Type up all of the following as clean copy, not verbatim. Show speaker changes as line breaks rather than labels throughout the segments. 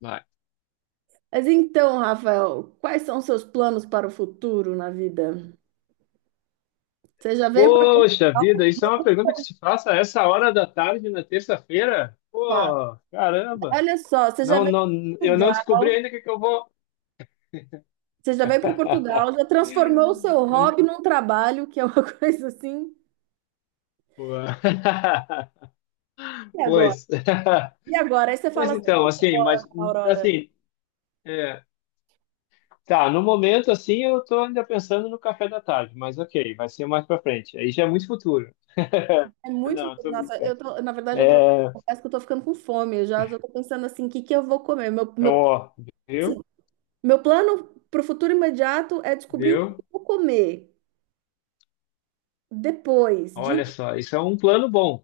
Vai.
Mas então, Rafael, quais são os seus planos para o futuro na vida? Você já veio para
Poxa vida, isso é uma pergunta que se faça a essa hora da tarde na terça-feira?
cá?
Pô, caramba!
Olha só,
Não, não, eu não descobri
Portugal,
ainda o que que eu vou.
você já veio para Portugal, já transformou o seu
Eu-
hobby num trabalho, que é uma coisa assim.
Pô.
E agora?
Pois.
E agora? Aí você
Pois
fala assim:
então,
"Ih,
assim, mas
Aurora,
assim, é, tá, no momento assim eu tô ainda pensando no café da tarde, mas ok, vai ser mais pra frente. Aí já é muito futuro.
é muito."
Não, eu tô
Nossa, eu
brincando.
tô, na verdade,
É,
confesso que eu tô ficando com fome. Eu já estou pensando assim, o que que eu vou comer? Meu, meu,
ó,
sim,
viu?
meu plano para o futuro imediato é descobrir o que
Viu?
eu vou comer depois. De
Olha só, isso é um plano bom.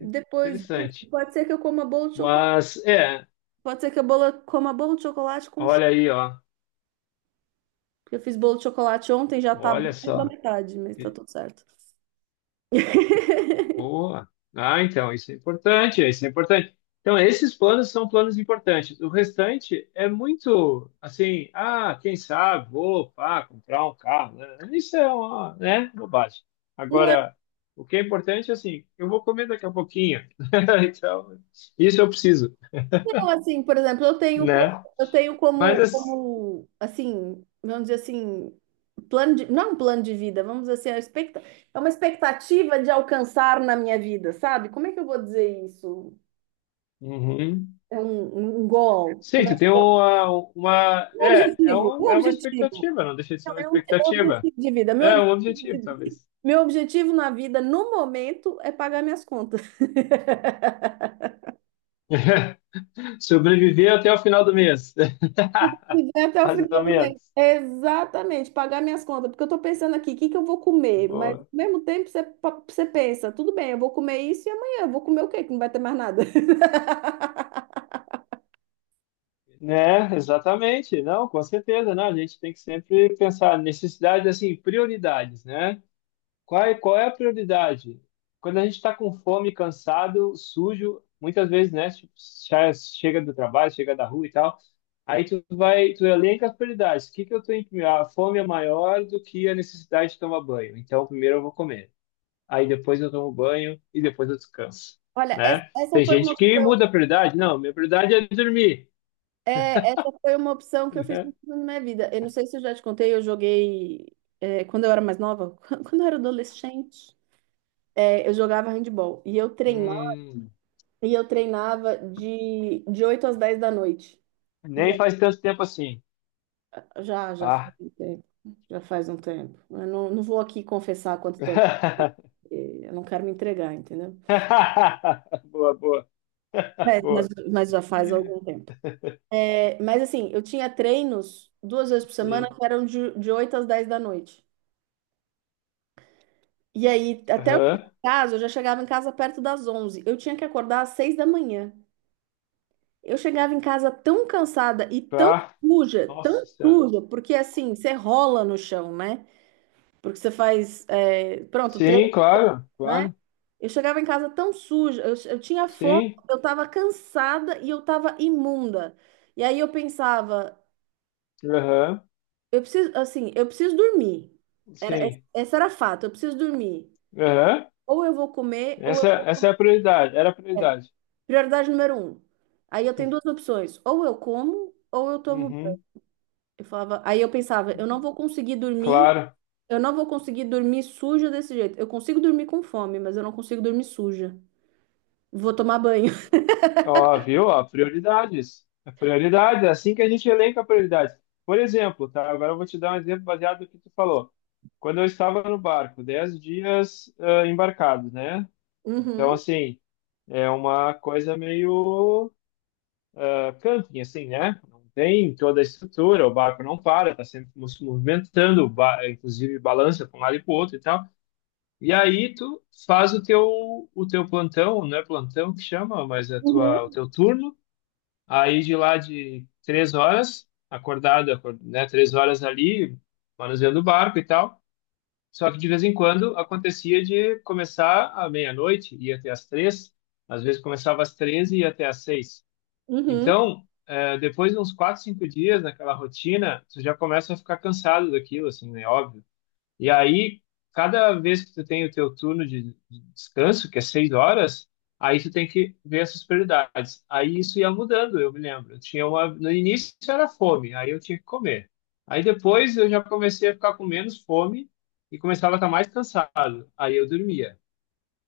Depois disso,
Interessante.
pode ser que eu coma bolo de chocolate.
Mas, é,
Pode ser que eu coma bolo de chocolate com chá.
olha aí, ó.
Porque eu fiz bolo de chocolate ontem, já tá
Olha
mais da
só.
metade, mas tá
E-
tudo certo.
Boa. Ah, então, isso é importante, isso é importante. Então, esses planos são planos importantes. O restante é muito, assim, ah, quem sabe, vou, pá, comprar um carro, né? Isso é uma, né, bobagem.
Não,
Agora, o que é importante é assim, eu vou comer daqui a pouquinho. Então, isso eu preciso,
não, assim, por exemplo,
né?
eu tenho como,
Mas,
como, assim, vamos dizer assim, plano de, não um plano de vida, vamos dizer assim, é uma é uma expectativa de alcançar na minha vida, sabe? Como é que eu vou dizer isso?
assim,
É um goal?
sim,
Como é?
você tem uma, uma,
Um
é, é
objetivo, um
uma, é uma
objetivo.
expectativa, não deixa de ser
Não,
uma
é um
expectativa.
objetivo de vida. Meu
É um objetivo,
objetivo
talvez.
Meu objetivo na vida, no momento, é pagar minhas contas.
Sobreviver até o final do mês.
Viver até o
Mais
final
ou
do mês.
menos.
Exatamente, pagar minhas contas. Porque eu tô pensando aqui, o que que eu vou comer? Mas ao
Boa.
mesmo tempo você pensa, tudo bem, eu vou comer isso e amanhã eu vou comer o quê? Que não vai ter mais nada.
Né, exatamente. Não, com certeza, né? A gente tem que sempre pensar necessidades, assim, prioridades, né? Qual é a prioridade? Quando a gente está com fome, cansado, sujo, muitas vezes, né? Tipo, já chega do trabalho, chega da rua e tal. Aí tu vai, tu elenca as prioridades. O que que eu tenho que... A fome é maior do que a necessidade de tomar banho. Então, primeiro eu vou comer. Aí depois eu tomo banho e depois eu descanso,
Olha,
né? Tem gente que muda a prioridade. Não, minha prioridade é dormir,
essa foi uma opção que eu fiz
né?
muito na minha vida. Eu não sei se eu já te contei, eu joguei é, quando eu era mais nova, quando eu era adolescente, é, eu jogava handball. E eu treinava,
Hum,
e eu treinava de 8 às 10 da noite.
nem faz tanto tempo assim.
Já, já faz
Ah.
um tempo. Já faz um tempo. Eu não vou aqui confessar quanto tempo, porque eu não quero me entregar, entendeu?
Boa, boa,
É, mas,
boa.
mas já faz algum tempo. É, mas assim, eu tinha treinos duas vezes por semana
Sim.
que eram de 8 às 10 da noite. E aí, até eu
Aham.
chegar em casa, eu já chegava em casa perto das 11. Eu tinha que acordar às 6 da manhã. Eu chegava em casa tão cansada e
Pá. Nossa
tão
Senhora.
suja, porque assim, você rola no chão, né? Porque você faz, é, pronto, treino,
Sim, claro,
né?
claro.
Eu chegava em casa tão suja, eu tinha fome,
Sim.
eu estava cansada e eu estava imunda. E aí eu pensava,
Aham.
eu preciso, assim, eu preciso dormir. Era,
Sim.
Essa era fato, eu preciso dormir.
Aham.
Ou eu vou comer, ou
Essa,
eu...
essa é a prioridade. Era a
é,
prioridade.
prioridade número um. Aí eu tenho duas opções, ou eu como, ou eu tomo banho.
Uhum.
Eu falava, aí eu pensava, eu não vou conseguir dormir,
Claro.
eu não vou conseguir dormir suja desse jeito. Eu consigo dormir com fome, mas eu não consigo dormir suja. Vou tomar banho.
Ó, viu? Ó, prioridades. É prioridade, é assim que a gente elenca prioridades. Por exemplo, tá? Agora eu vou te dar um exemplo baseado no que tu falou. Quando eu estava no barco, 10 dias ah, embarcado, né? Então,
Uhum,
assim, é uma coisa meio ah, camping, assim, né? Não tem toda a estrutura, o barco não para, tá sempre se movimentando, inclusive balança para um lado e para o outro e tal. E aí tu faz o teu plantão, não é plantão que chama, mas é a tua, o
uhum,
teu turno. Aí de lá de 3 horas, né? 3 horas ali, manuseando o barco e tal. Só que de vez em quando acontecia de começar à meia-noite, ia até às 3, às vezes começava às 13 e ia até às 6.
uhum.
Então, é, depois de uns 4, 5 dias naquela rotina, tu já começa a ficar cansado daquilo, assim, né? Óbvio. E aí, cada vez que tu tem o teu turno de descanso, que é 6 horas, aí tu tem que ver essas prioridades. Aí isso ia mudando, eu me lembro. Eu tinha uma, no início era fome, aí eu tinha que comer. Aí depois eu já comecei a ficar com menos fome e começava a estar mais cansado. Aí eu dormia.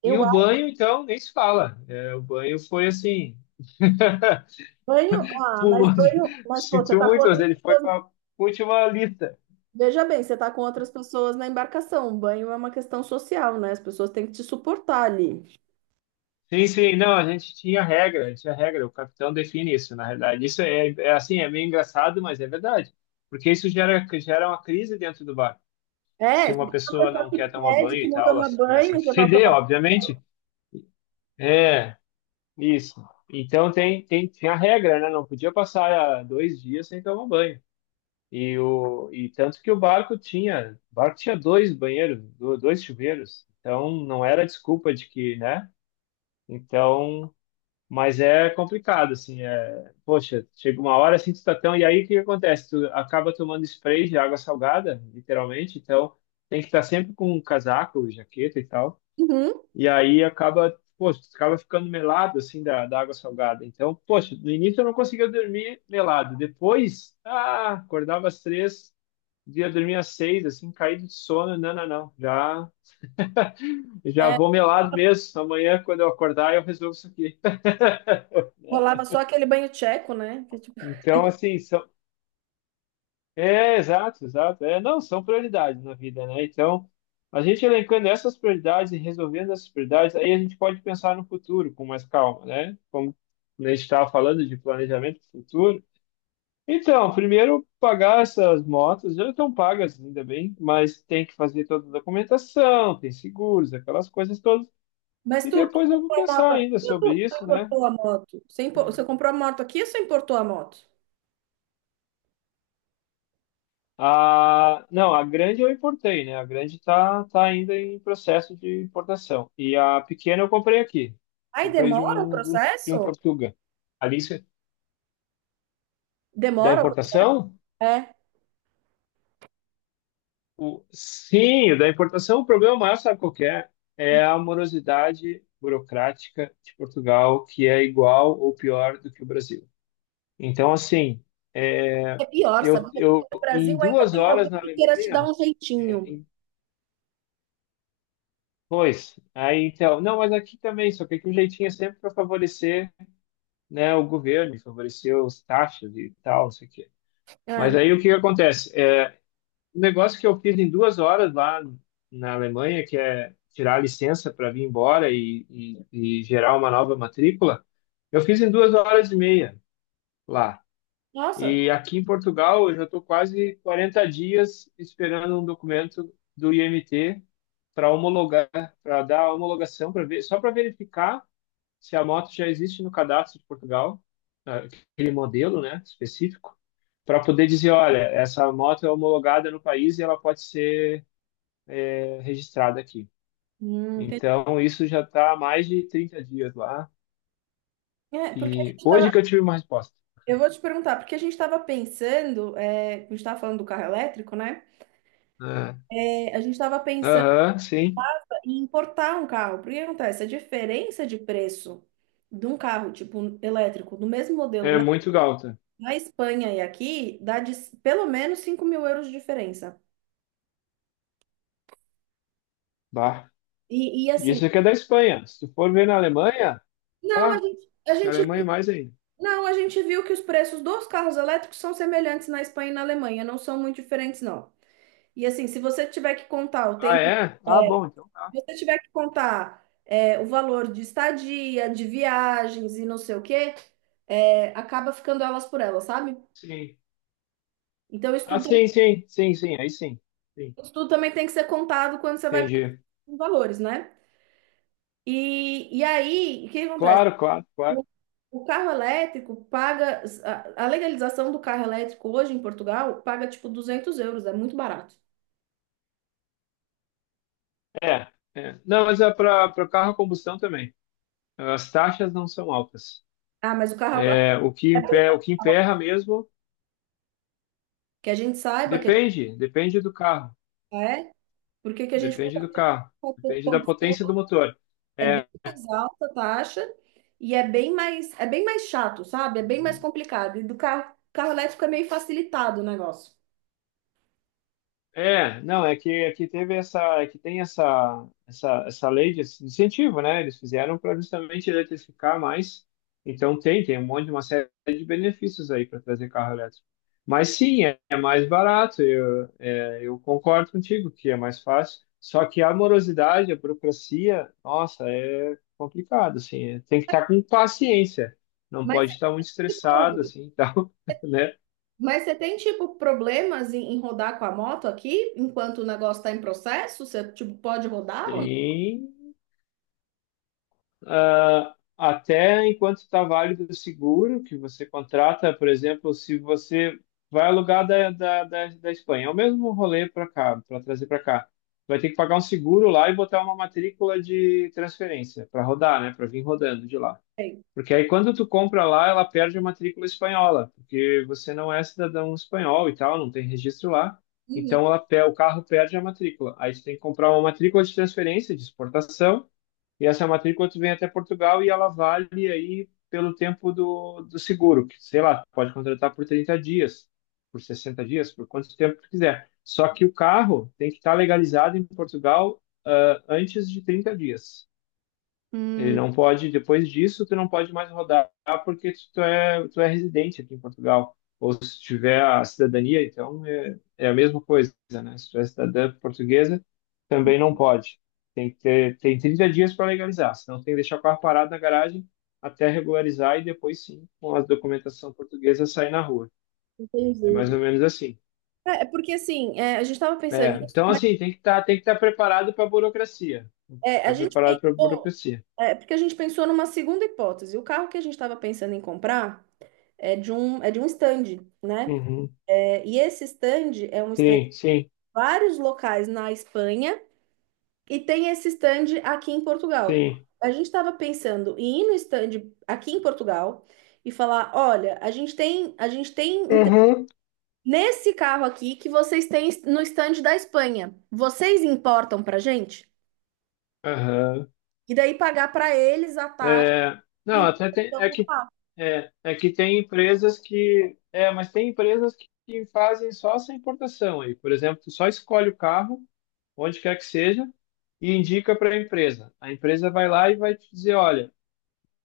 E
Eu
o banho, então, nem se fala. É, o banho foi assim.
Banho, ah, mas
Pulou de,
banho, mas pô, você
sentiu
tá com
muito, mas
outras
ele foi
pessoas.
para a última lista.
Veja bem, você tá com outras pessoas na embarcação. Banho é uma questão social, né? As pessoas têm que te suportar ali.
Sim, sim, não, a gente tinha regra, o capitão define isso, na realidade. Isso é, é assim, é meio engraçado, mas é verdade, porque isso gera, gera uma crise dentro do bar. Se
É, se tem
uma
uma
pessoa
pessoa
não
que
quer tomar
pede
banho
que
e
não
tal, ela
toma
começa a
banho, você vai
feder,
tomar.
obviamente. É, isso. Então tinha a regra, né? Não podia passar 2 dias sem tomar banho. E, o, e tanto que o barco tinha dois banheiros, dois chuveiros. Então não era desculpa de que, né? Então, mas é complicado, assim, é, poxa, chega uma hora assim, tu tá tão, e aí o que que acontece? Tu acaba tomando spray de água salgada, literalmente, então tem que estar sempre com um casaco, jaqueta e tal.
Uhum.
E aí acaba, poxa, tu acaba ficando melado, assim, da água salgada. Então, poxa, no início eu não conseguia dormir melado. Depois, ah, acordava às 3 Dia dormir às 6, assim, caído de sono. Não, não, não. Já
É,
vou melado mesmo. Amanhã, quando eu acordar, eu resolvo isso aqui, né?
rolava só aquele banho tcheco, né? Que é tipo-
Então, assim, são... É, exato, exato. É, não, são prioridades na vida, né? Então, a gente elencando essas prioridades e resolvendo essas prioridades, aí a gente pode pensar no futuro com mais calma, né? Como a gente estava falando de planejamento futuro. Então, primeiro pagar essas motos, já estão pagas, ainda bem, mas tem que fazer toda a documentação, tem seguros, aquelas coisas todas.
Mas
E
tu
depois eu vou
comprou a
pensar
moto aqui
ainda
ou
sobre
tu
isso, né?
importou a moto? Você comprou a moto aqui ou você importou a moto?
A, não, a grande eu importei, né? A grande tá, tá ainda em processo de importação. E a pequena eu comprei aqui.
Aí
Comprei de
demora o
um, de um, de um
processo?
Portuga. Ali, da
Demora?
importação?
É.
O, sim, o da importação, o problema maior, sabe qual que é? É a morosidade burocrática de Portugal, que é igual ou pior do que o Brasil. Então, assim, é,
É pior, sabe?
eu,
Porque
eu
no Brasil
em
ainda
duas
tem
horas
alguém
na
que queira te dar
Alemanha,
um jeitinho.
pois, aí então, não, mas aqui também, só que aqui o jeitinho é sempre para favorecer, né, o governo, favorecer os taxas e tal, não sei o quê. Mas
É.
aí o que que acontece? É, um negócio que eu fiz em 2 horas lá na Alemanha, que é tirar a licença para vir embora e gerar uma nova matrícula, eu fiz em 2 horas e meia lá.
Nossa,
E aqui em Portugal, eu já estou quase 40 dias esperando um documento do IMT para homologar, para dar a homologação, para ver, só para verificar se a moto já existe no cadastro de Portugal, ah, aquele modelo, né, específico, para poder dizer, olha, essa moto é homologada no país e ela pode ser eh, registrada aqui.
hum, entendi.
Então, isso já está há mais de 30 dias lá.
É, porque a
E
gente tava,
hoje que eu tive uma resposta.
eu vou te perguntar, porque a gente estava pensando, é, a gente estava falando do carro elétrico, né?
É.
É, a gente estava pensando
Aham, sim.
em importar um carro. Porque o que acontece? A diferença de preço de um carro, tipo, elétrico, do mesmo modelo
É
na,
muito galta.
na Espanha e aqui, dá pelo menos € 5.000 de diferença.
Bah.
E assim,
Isso aqui é da Espanha. Se tu for ver na Alemanha,
não,
ah, na Alemanha é mais ainda.
não, a gente viu que os preços dos carros elétricos são semelhantes na Espanha e na Alemanha, não são muito diferentes, não. E assim, se você tiver que contar o
Ah,
tempo, se
é? Ah, bom, então, tá.
você tiver que contar é, o valor de estadia, de viagens e não sei o quê, é, acaba ficando elas por elas, sabe?
Sim.
Então, isso
Ah,
tudo,
sim, sim, sim, sim, aí sim. Sim,
isso tudo também tem que ser contado quando você vai
entendi.
com valores, né? E aí, o que acontece?
Claro, claro, claro.
O, o carro elétrico paga, a legalização do carro elétrico hoje em Portugal paga tipo € 200, é muito barato.
É, é. Não, mas é para carro a combustão também. As taxas não são altas.
Ah, mas o carro,
É, o que emperra mesmo
que a gente saiba que a gente
depende, depende do carro,
é, porque que a gente
depende do carro, depende da potência do motor.
é bem
É,
mais alta a taxa e é bem mais chato, sabe? É bem mais complicado. E do carro, carro elétrico é meio facilitado o negócio.
é, não, é que teve essa, é que tem essa lei de incentivo, né? Eles fizeram para justamente eletrificar mais. Então tem um monte, uma série de benefícios aí para trazer carro elétrico. Mas sim, é, é mais barato. Eu, é, eu concordo contigo que é mais fácil. Só que a morosidade, a burocracia, nossa, é complicado, assim. Tem que estar com paciência. Não
Mas,
pode estar muito
tipo,
estressado, assim, tal, né?
mas você tem, tipo, problemas em rodar com a moto aqui, enquanto o negócio está em processo? Você, tipo, pode rodar ou não
Sim. Ah, até enquanto está válido o seguro que você contrata, por exemplo, se você vai alugar da Espanha, é o mesmo rolê para cá, para trazer para cá. Vai ter que pagar um seguro lá e botar uma matrícula de transferência para rodar, né? Para vir rodando de lá.
tem?
Porque aí quando tu compra lá, ela perde a matrícula espanhola, porque você não é cidadão espanhol e tal, não tem registro lá.
Uhum.
Então ela, o carro perde a matrícula. Aí você tem que comprar uma matrícula de transferência, de exportação, e essa matrícula tu vem até Portugal e ela vale aí pelo tempo do, do seguro, que sei lá, pode contratar por 30 dias, por 60 dias, por quanto tempo tu quiser. Só que o carro tem que estar legalizado em Portugal, ah, antes de 30 dias. Ele
Hum,
não pode, depois disso, tu não pode mais rodar porque tu é residente aqui em Portugal. Ou se tiver a cidadania, então é, é a mesma coisa, né? Se tu é cidadã portuguesa, também não pode. Tem que ter, tem 30 dias para legalizar, senão tem que deixar o carro parado na garagem até regularizar e depois sim, com a documentação portuguesa, sair na rua. É mais
entendi.
ou menos assim.
É porque assim, é, a gente estava pensando
É,
nisso,
então,
mas
assim, tem que tá preparado para a burocracia.
é, a
Está
gente
preparado para a
pensou,
burocracia.
é, porque a gente pensou numa segunda hipótese. O carro que a gente estava pensando em comprar é de um stand, né?
Uhum.
É. E esse stand é um stand de
Sim, sim,
vários locais na Espanha e tem esse stand aqui em Portugal.
sim.
A gente estava pensando em ir no stand aqui em Portugal e falar: olha, a gente tem inte-
Uhum.
nesse carro aqui que vocês têm no stand da Espanha. Vocês importam para gente?
Aham.
E daí pagar para eles a taxa
É,
de
não, até tem,
importação
é
do
que
carro.
é, é que tem empresas que que fazem só essa importação aí. Por exemplo, tu só escolhe o carro, onde quer que seja, e indica para a empresa. A empresa vai lá e vai te dizer, olha,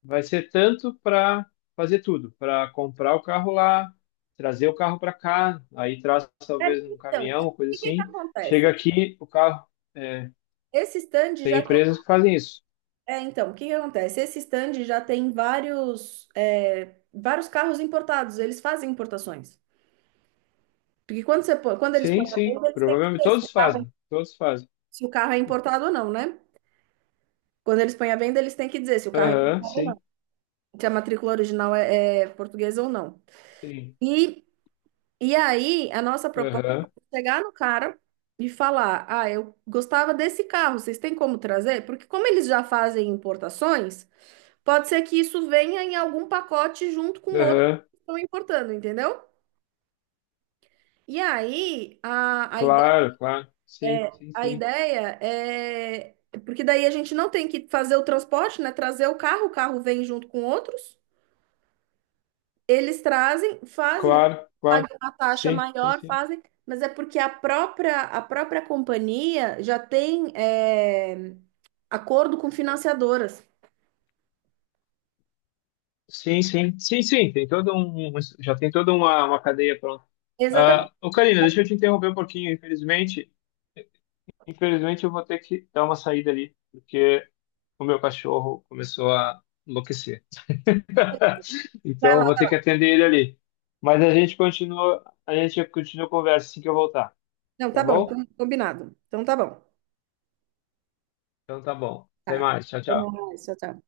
vai ser tanto para fazer tudo, para comprar o carro lá, trazer o carro para cá, aí traz
É,
talvez num
então, o
caminhão, coisa
que que
assim. Chega
acontece?
aqui, o carro, é,
Esse stand
tem
já
empresas que fazem isso.
É, então, o que que acontece? Esse stand já tem vários, é, vários carros importados, eles fazem importações. Porque quando você põe, quando eles põem
Sim,
à
sim,
venda, eles têm que
provavelmente
dizer
todos fazem, todos fazem.
se o carro é importado ou não, né? Quando eles põem à venda, eles têm que dizer se o carro é
Aham,
importado ou não,
sim,
se a matrícula original é portuguesa ou não.
sim.
E, e aí, a nossa proposta
Aham,
é chegar no cara e falar: ah, eu gostava desse carro, vocês têm como trazer? Porque como eles já fazem importações. Pode ser que isso venha em algum pacote junto com outros
aham,
que estão importando, entendeu? E aí,
claro, claro. Sim, sim,
a
sim.
ideia é. Porque daí a gente não tem que fazer o transporte, né? Trazer o carro vem junto com outros. Eles trazem, fazem,
Claro,
pagam
claro.
uma taxa
Sim, sim,
maior,
sim.
fazem. Mas é porque a própria companhia já tem é, acordo com financiadoras.
Sim, sim, sim, sim, tem todo um, já tem toda uma cadeia pronta. Ah,
Exatamente.
ô Karina, deixa eu te interromper um pouquinho, infelizmente, infelizmente eu vou ter que dar uma saída ali, porque o meu cachorro começou a enlouquecer.
Vai
Então eu
lá.
vou ter que atender ele ali. Mas a gente continua, a gente continua a conversa assim que eu voltar.
Não,
Tá
tá bom,
bom?
combinado. Então tá bom.
Então tá bom. Até
Tá.
mais. Tchau,
Até
tchau.
mais, tchau, tchau.